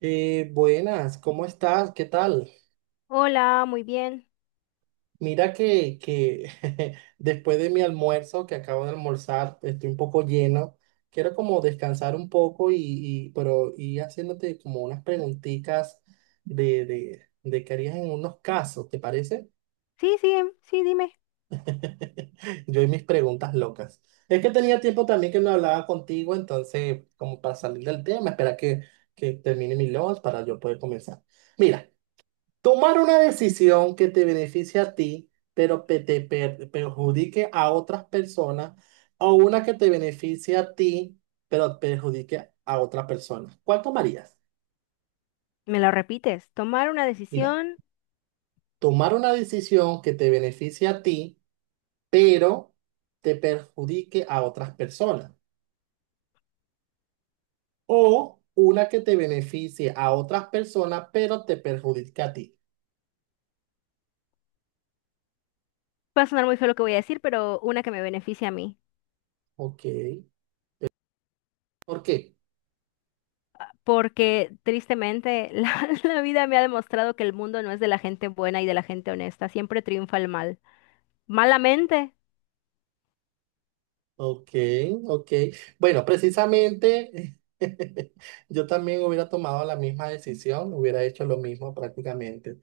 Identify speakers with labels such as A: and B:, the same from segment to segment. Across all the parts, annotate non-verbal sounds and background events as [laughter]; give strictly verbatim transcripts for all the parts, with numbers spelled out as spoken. A: Eh, buenas, ¿cómo estás? ¿Qué tal?
B: Hola, muy bien.
A: Mira que, que [laughs] después de mi almuerzo, que acabo de almorzar, estoy un poco lleno. Quiero como descansar un poco y, y- pero y haciéndote como unas preguntitas de, de, de qué harías en unos casos, ¿te parece?
B: Sí, sí, sí, dime.
A: [laughs] Yo y mis preguntas locas. Es que tenía tiempo también que no hablaba contigo, entonces como para salir del tema, espera que, que termine mi lunch para yo poder comenzar. Mira. Tomar una decisión que te beneficie a ti, pero que te per- perjudique a otras personas, o una que te beneficie a ti, pero perjudique a otras personas. ¿Cuál tomarías?
B: Me lo repites. Tomar una
A: Mira,
B: decisión.
A: tomar una decisión que te beneficie a ti, pero te perjudique a otras personas. O una que te beneficie a otras personas, pero te perjudique a ti.
B: Va a sonar muy feo lo que voy a decir, pero una que me beneficie a mí.
A: Ok. ¿Por qué?
B: Porque tristemente [laughs] la, la vida me ha demostrado que el mundo no es de la gente buena y de la gente honesta. Siempre triunfa el mal. Malamente.
A: Ok, ok. Bueno, precisamente [laughs] yo también hubiera tomado la misma decisión, hubiera hecho lo mismo prácticamente.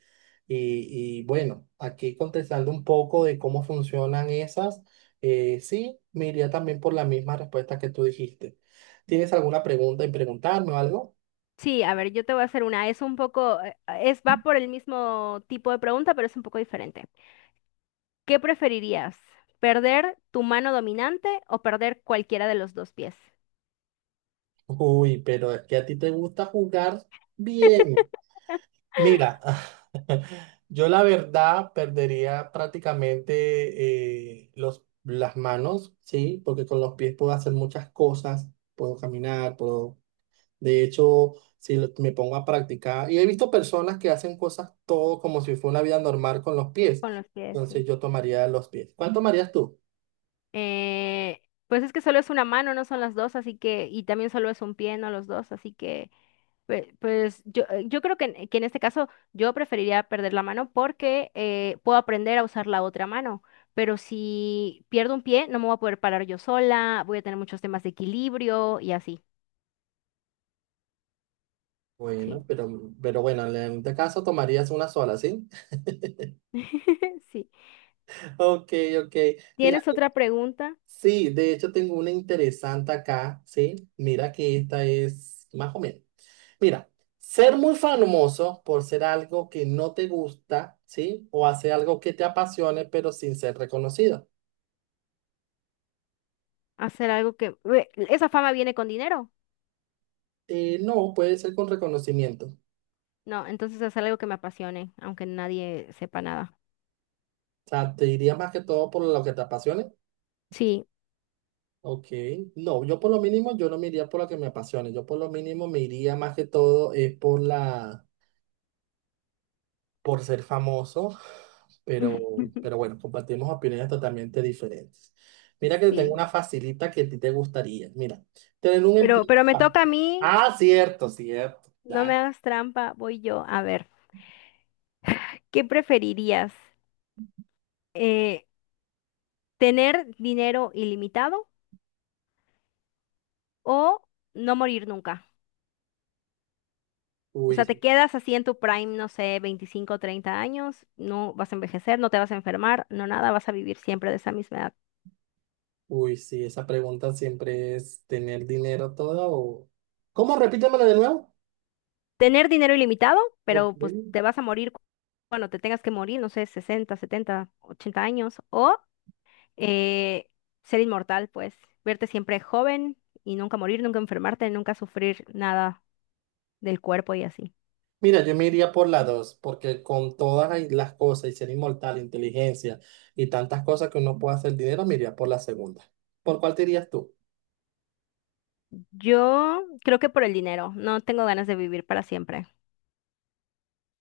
A: Y, y bueno, aquí contestando un poco de cómo funcionan esas, eh, sí, me iría también por la misma respuesta que tú dijiste. ¿Tienes alguna pregunta en preguntarme o algo?
B: Sí, a ver, yo te voy a hacer una. Es un poco, eh, es, va por el mismo tipo de pregunta, pero es un poco diferente. ¿Qué preferirías? ¿Perder tu mano dominante o perder cualquiera de los dos pies?
A: Uy, pero es que a ti te gusta jugar bien. Mira, [laughs] yo la verdad perdería prácticamente eh, los, las manos, ¿sí? Porque con los pies puedo hacer muchas cosas, puedo caminar, puedo... De hecho, si lo- me pongo a practicar, y he visto personas que hacen cosas todo como si fuera una vida normal con los pies,
B: Con los pies,
A: entonces
B: sí.
A: yo tomaría los pies. ¿Cuál tomarías tú?
B: Eh, pues es que solo es una mano, no son las dos, así que, y también solo es un pie, no los dos, así que, pe- pues, yo, eh, yo creo que, en que en este caso yo preferiría perder la mano porque eh, puedo aprender a usar la otra mano, pero si pierdo un pie no me voy a poder parar yo sola, voy a tener muchos temas de equilibrio y así, sí.
A: Bueno, pero, pero bueno, en este caso tomarías una sola, ¿sí?
B: [laughs] Sí.
A: [laughs] Ok, ok. Mira.
B: ¿Tienes otra pregunta?
A: Sí, de hecho tengo una interesante acá, ¿sí? Mira que esta es más o menos. Mira, ser muy famoso por ser algo que no te gusta, ¿sí? O hacer algo que te apasione, pero sin ser reconocido.
B: Hacer algo que. Ue, ¿esa fama viene con dinero?
A: Eh, no, puede ser con reconocimiento. O
B: No, entonces hacer algo que me apasione, aunque nadie sepa nada.
A: sea, te iría más que todo por lo que te apasione.
B: Sí.
A: Ok, no, yo por lo mínimo, yo no me iría por lo que me apasione. Yo por lo mínimo me iría más que todo es por la... por ser famoso, pero, pero
B: [laughs]
A: bueno, compartimos opiniones totalmente diferentes. Mira que tengo
B: Sí,
A: una facilita que a ti te gustaría. Mira, tener un
B: pero,
A: empleo.
B: pero me toca a mí,
A: Ah, cierto, cierto.
B: no me
A: Dale.
B: hagas trampa, voy yo. A ver, ¿qué preferirías? Eh, ¿Tener dinero ilimitado o no morir nunca? O sea,
A: Uy,
B: te quedas así en tu prime, no sé, veinticinco, o treinta años, no vas a envejecer, no te vas a enfermar, no nada, vas a vivir siempre de esa misma edad.
A: uy, sí, esa pregunta siempre es tener dinero todo o... ¿Cómo? Repítemelo de nuevo.
B: Tener dinero ilimitado,
A: Ok.
B: pero pues te vas a morir cu- cuando te tengas que morir, no sé, sesenta, setenta, ochenta años, o eh, ser inmortal, pues, verte siempre joven y nunca morir, nunca enfermarte, nunca sufrir nada del cuerpo y así.
A: Mira, yo me iría por la dos, porque con todas ahí las cosas y ser inmortal, inteligencia y tantas cosas que uno puede hacer dinero, me iría por la segunda. ¿Por cuál te irías tú?
B: Yo creo que por el dinero, no tengo ganas de vivir para siempre.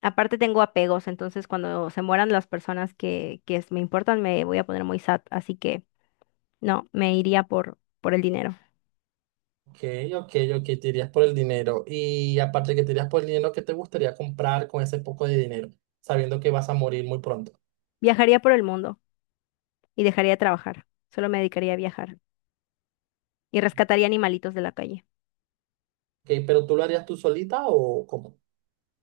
B: Aparte tengo apegos, entonces cuando se mueran las personas que, que es- me importan, me voy a poner muy sad, así que no, me iría por, por el dinero.
A: Ok, ok, ok, te irías por el dinero. Y aparte que te irías por el dinero, ¿qué te gustaría comprar con ese poco de dinero? Sabiendo que vas a morir muy pronto.
B: Viajaría por el mundo y dejaría de trabajar, solo me dedicaría a viajar y rescataría animalitos de la calle.
A: Ok, pero ¿tú lo harías tú solita o cómo?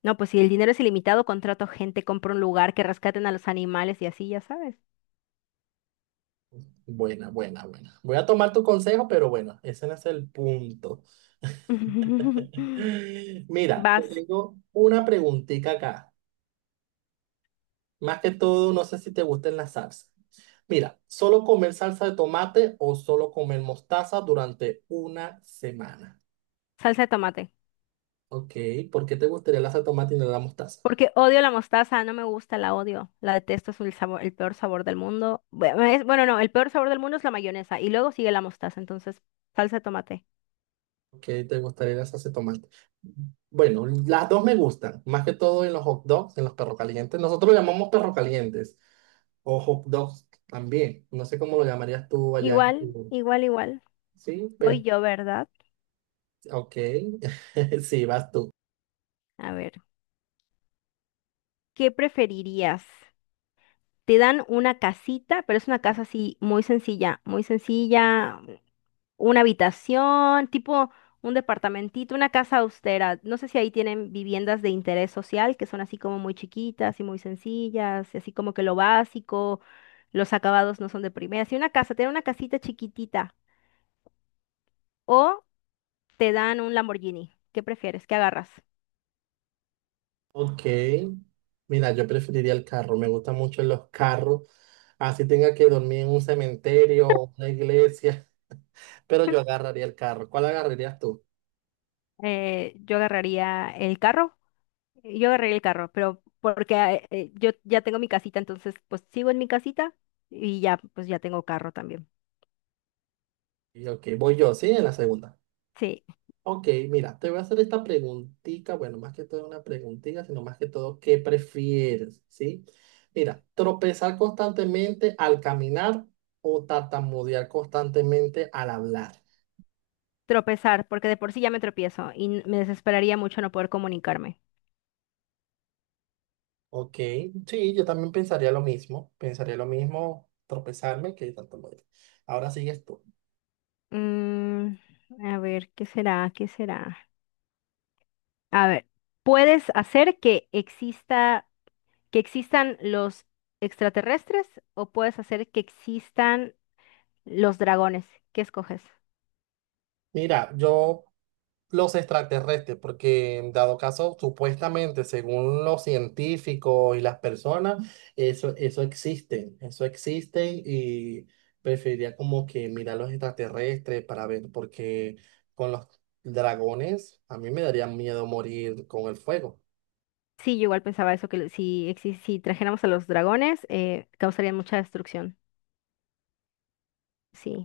B: No, pues si el dinero es ilimitado, contrato gente, compro un lugar, que rescaten a los animales y así, ya sabes.
A: Buena, buena, buena. Voy a tomar tu consejo, pero bueno, ese no es el punto.
B: [laughs]
A: [laughs] Mira, te
B: Vas,
A: tengo una preguntita acá. Más que todo, no sé si te gustan las salsas. Mira, ¿solo comer salsa de tomate o solo comer mostaza durante una semana?
B: salsa de tomate.
A: Ok, ¿por qué te gustaría la salsa de tomate y no la mostaza?
B: Porque odio la mostaza, no me gusta, la odio. La detesto, es el sabor, el peor sabor del mundo. Bueno, es- bueno, no, el peor sabor del mundo es la mayonesa y luego sigue la mostaza, entonces salsa de tomate.
A: ¿Qué te gustaría la salsa de tomate? Bueno, las dos me gustan, más que todo en los hot dogs, en los perros calientes. Nosotros lo llamamos perros calientes o hot dogs también. No sé cómo lo llamarías tú allá en
B: Igual,
A: tu...
B: igual, igual.
A: Sí, pero...
B: Voy yo, ¿verdad?
A: Ok, [laughs] sí, vas tú.
B: A ver, ¿qué preferirías? Te dan una casita, pero es una casa así muy sencilla, muy sencilla. Una habitación, tipo un departamentito, una casa austera. No sé si ahí tienen viviendas de interés social que son así como muy chiquitas y muy sencillas, y así como que lo básico, los acabados no son de primera. Si una casa, tiene una casita chiquitita o te dan un Lamborghini, ¿qué prefieres? ¿Qué agarras?
A: Ok, mira, yo preferiría el carro, me gustan mucho los carros, así tenga que dormir en un cementerio o una iglesia, [laughs] pero yo agarraría el carro. ¿Cuál agarrarías tú?
B: Eh, yo agarraría el carro. eh, Yo agarraría el carro, pero porque eh, eh, yo ya tengo mi casita, entonces pues sigo en mi casita y ya pues ya tengo carro también.
A: Y ok, voy yo, sí, en la segunda.
B: Sí.
A: Ok, mira, te voy a hacer esta preguntita, bueno, más que todo una preguntita, sino más que todo, ¿qué prefieres? ¿Sí? Mira, tropezar constantemente al caminar o tartamudear constantemente al hablar.
B: Tropezar, porque de por sí ya me tropiezo y n- me desesperaría mucho no poder comunicarme.
A: Ok, sí, yo también pensaría lo mismo, pensaría lo mismo tropezarme que tartamudear. Ahora sigues tú.
B: Mm, a ver, ¿qué será? ¿Qué será? A ver, ¿puedes hacer que exista, que existan los extraterrestres o puedes hacer que existan los dragones? ¿Qué escoges?
A: Mira, yo los extraterrestres, porque dado caso, supuestamente, según los científicos y las personas, eso, eso existe, eso existe y preferiría como que mirar los extraterrestres para ver, porque con los dragones a mí me daría miedo morir con el fuego.
B: Sí, yo igual pensaba eso, que si, exi- si trajéramos a los dragones, eh, causarían mucha destrucción.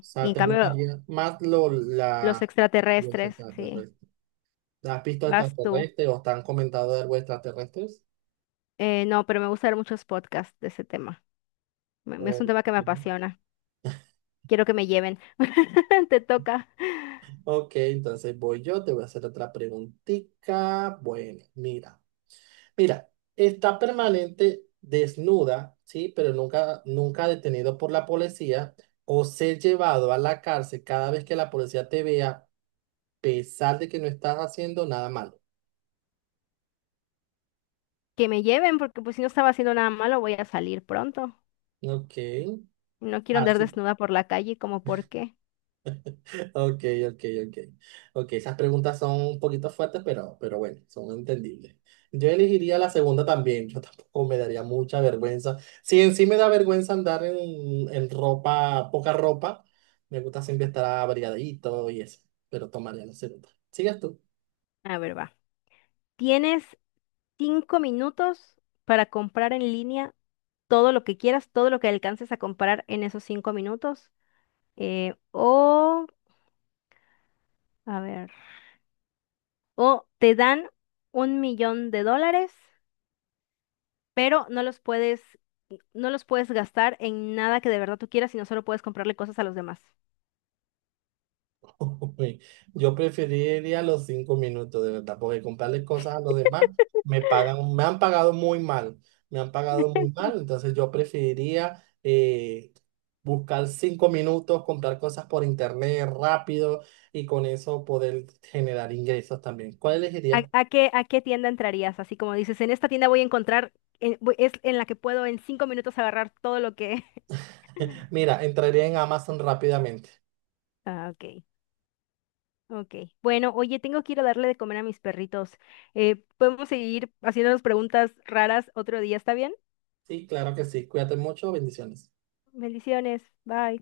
A: O
B: Y
A: sea,
B: en
A: ¿te
B: cambio,
A: gustaría más lo,
B: los
A: la, los
B: extraterrestres, sí.
A: extraterrestres? ¿Has visto
B: Vas tú.
A: extraterrestres o te han comentado de algo extraterrestres?
B: Eh, no, pero me gusta ver muchos podcasts de ese tema. Me- Es un
A: ¿O...
B: tema que me apasiona. Quiero que me lleven. [laughs] Te toca
A: Ok, entonces voy yo, te voy a hacer otra preguntita. Bueno, mira, mira, está permanente desnuda, ¿sí? Pero nunca, nunca detenido por la policía o ser llevado a la cárcel cada vez que la policía te vea, a pesar de que no estás haciendo nada malo.
B: que me lleven porque pues si no estaba haciendo nada malo voy a salir pronto.
A: Ok,
B: No quiero andar
A: así.
B: desnuda por la calle como por qué.
A: Ok, ok, ok. Ok, esas preguntas son un poquito fuertes, pero, pero bueno, son entendibles. Yo elegiría la segunda también. Yo [laughs] tampoco me daría mucha vergüenza. Si en sí me da vergüenza andar en, en ropa, poca ropa, me gusta siempre estar abrigadito y eso. Pero tomaría la segunda. ¿Sigues tú?
B: A ver, va. Tienes cinco minutos para comprar en línea todo lo que quieras, todo lo que alcances a comprar en esos cinco minutos. eh, o, a ver, o te dan un millón de dólares pero no los puedes, no los puedes gastar en nada que de verdad tú quieras, sino solo puedes comprarle cosas a los demás.
A: [laughs] Uy, yo preferiría los cinco minutos, de verdad, porque comprarle cosas a los demás me pagan, me han pagado muy mal, me han pagado muy mal, entonces yo preferiría eh, buscar cinco minutos, comprar cosas por internet rápido y con eso poder generar ingresos también. ¿Cuál
B: ¿A,
A: elegirías?
B: a qué, a qué tienda entrarías? Así como dices, en esta tienda voy a encontrar, en- voy- es en la que puedo en cinco minutos agarrar todo lo que. [laughs]
A: [laughs] Mira, entraría en Amazon rápidamente.
B: Ah, ok. Ok. Bueno, oye, tengo que ir a darle de comer a mis perritos. Eh, podemos seguir haciéndonos preguntas raras otro día, ¿está bien?
A: Sí, claro que sí. Cuídate mucho, bendiciones.
B: Bendiciones. Bye.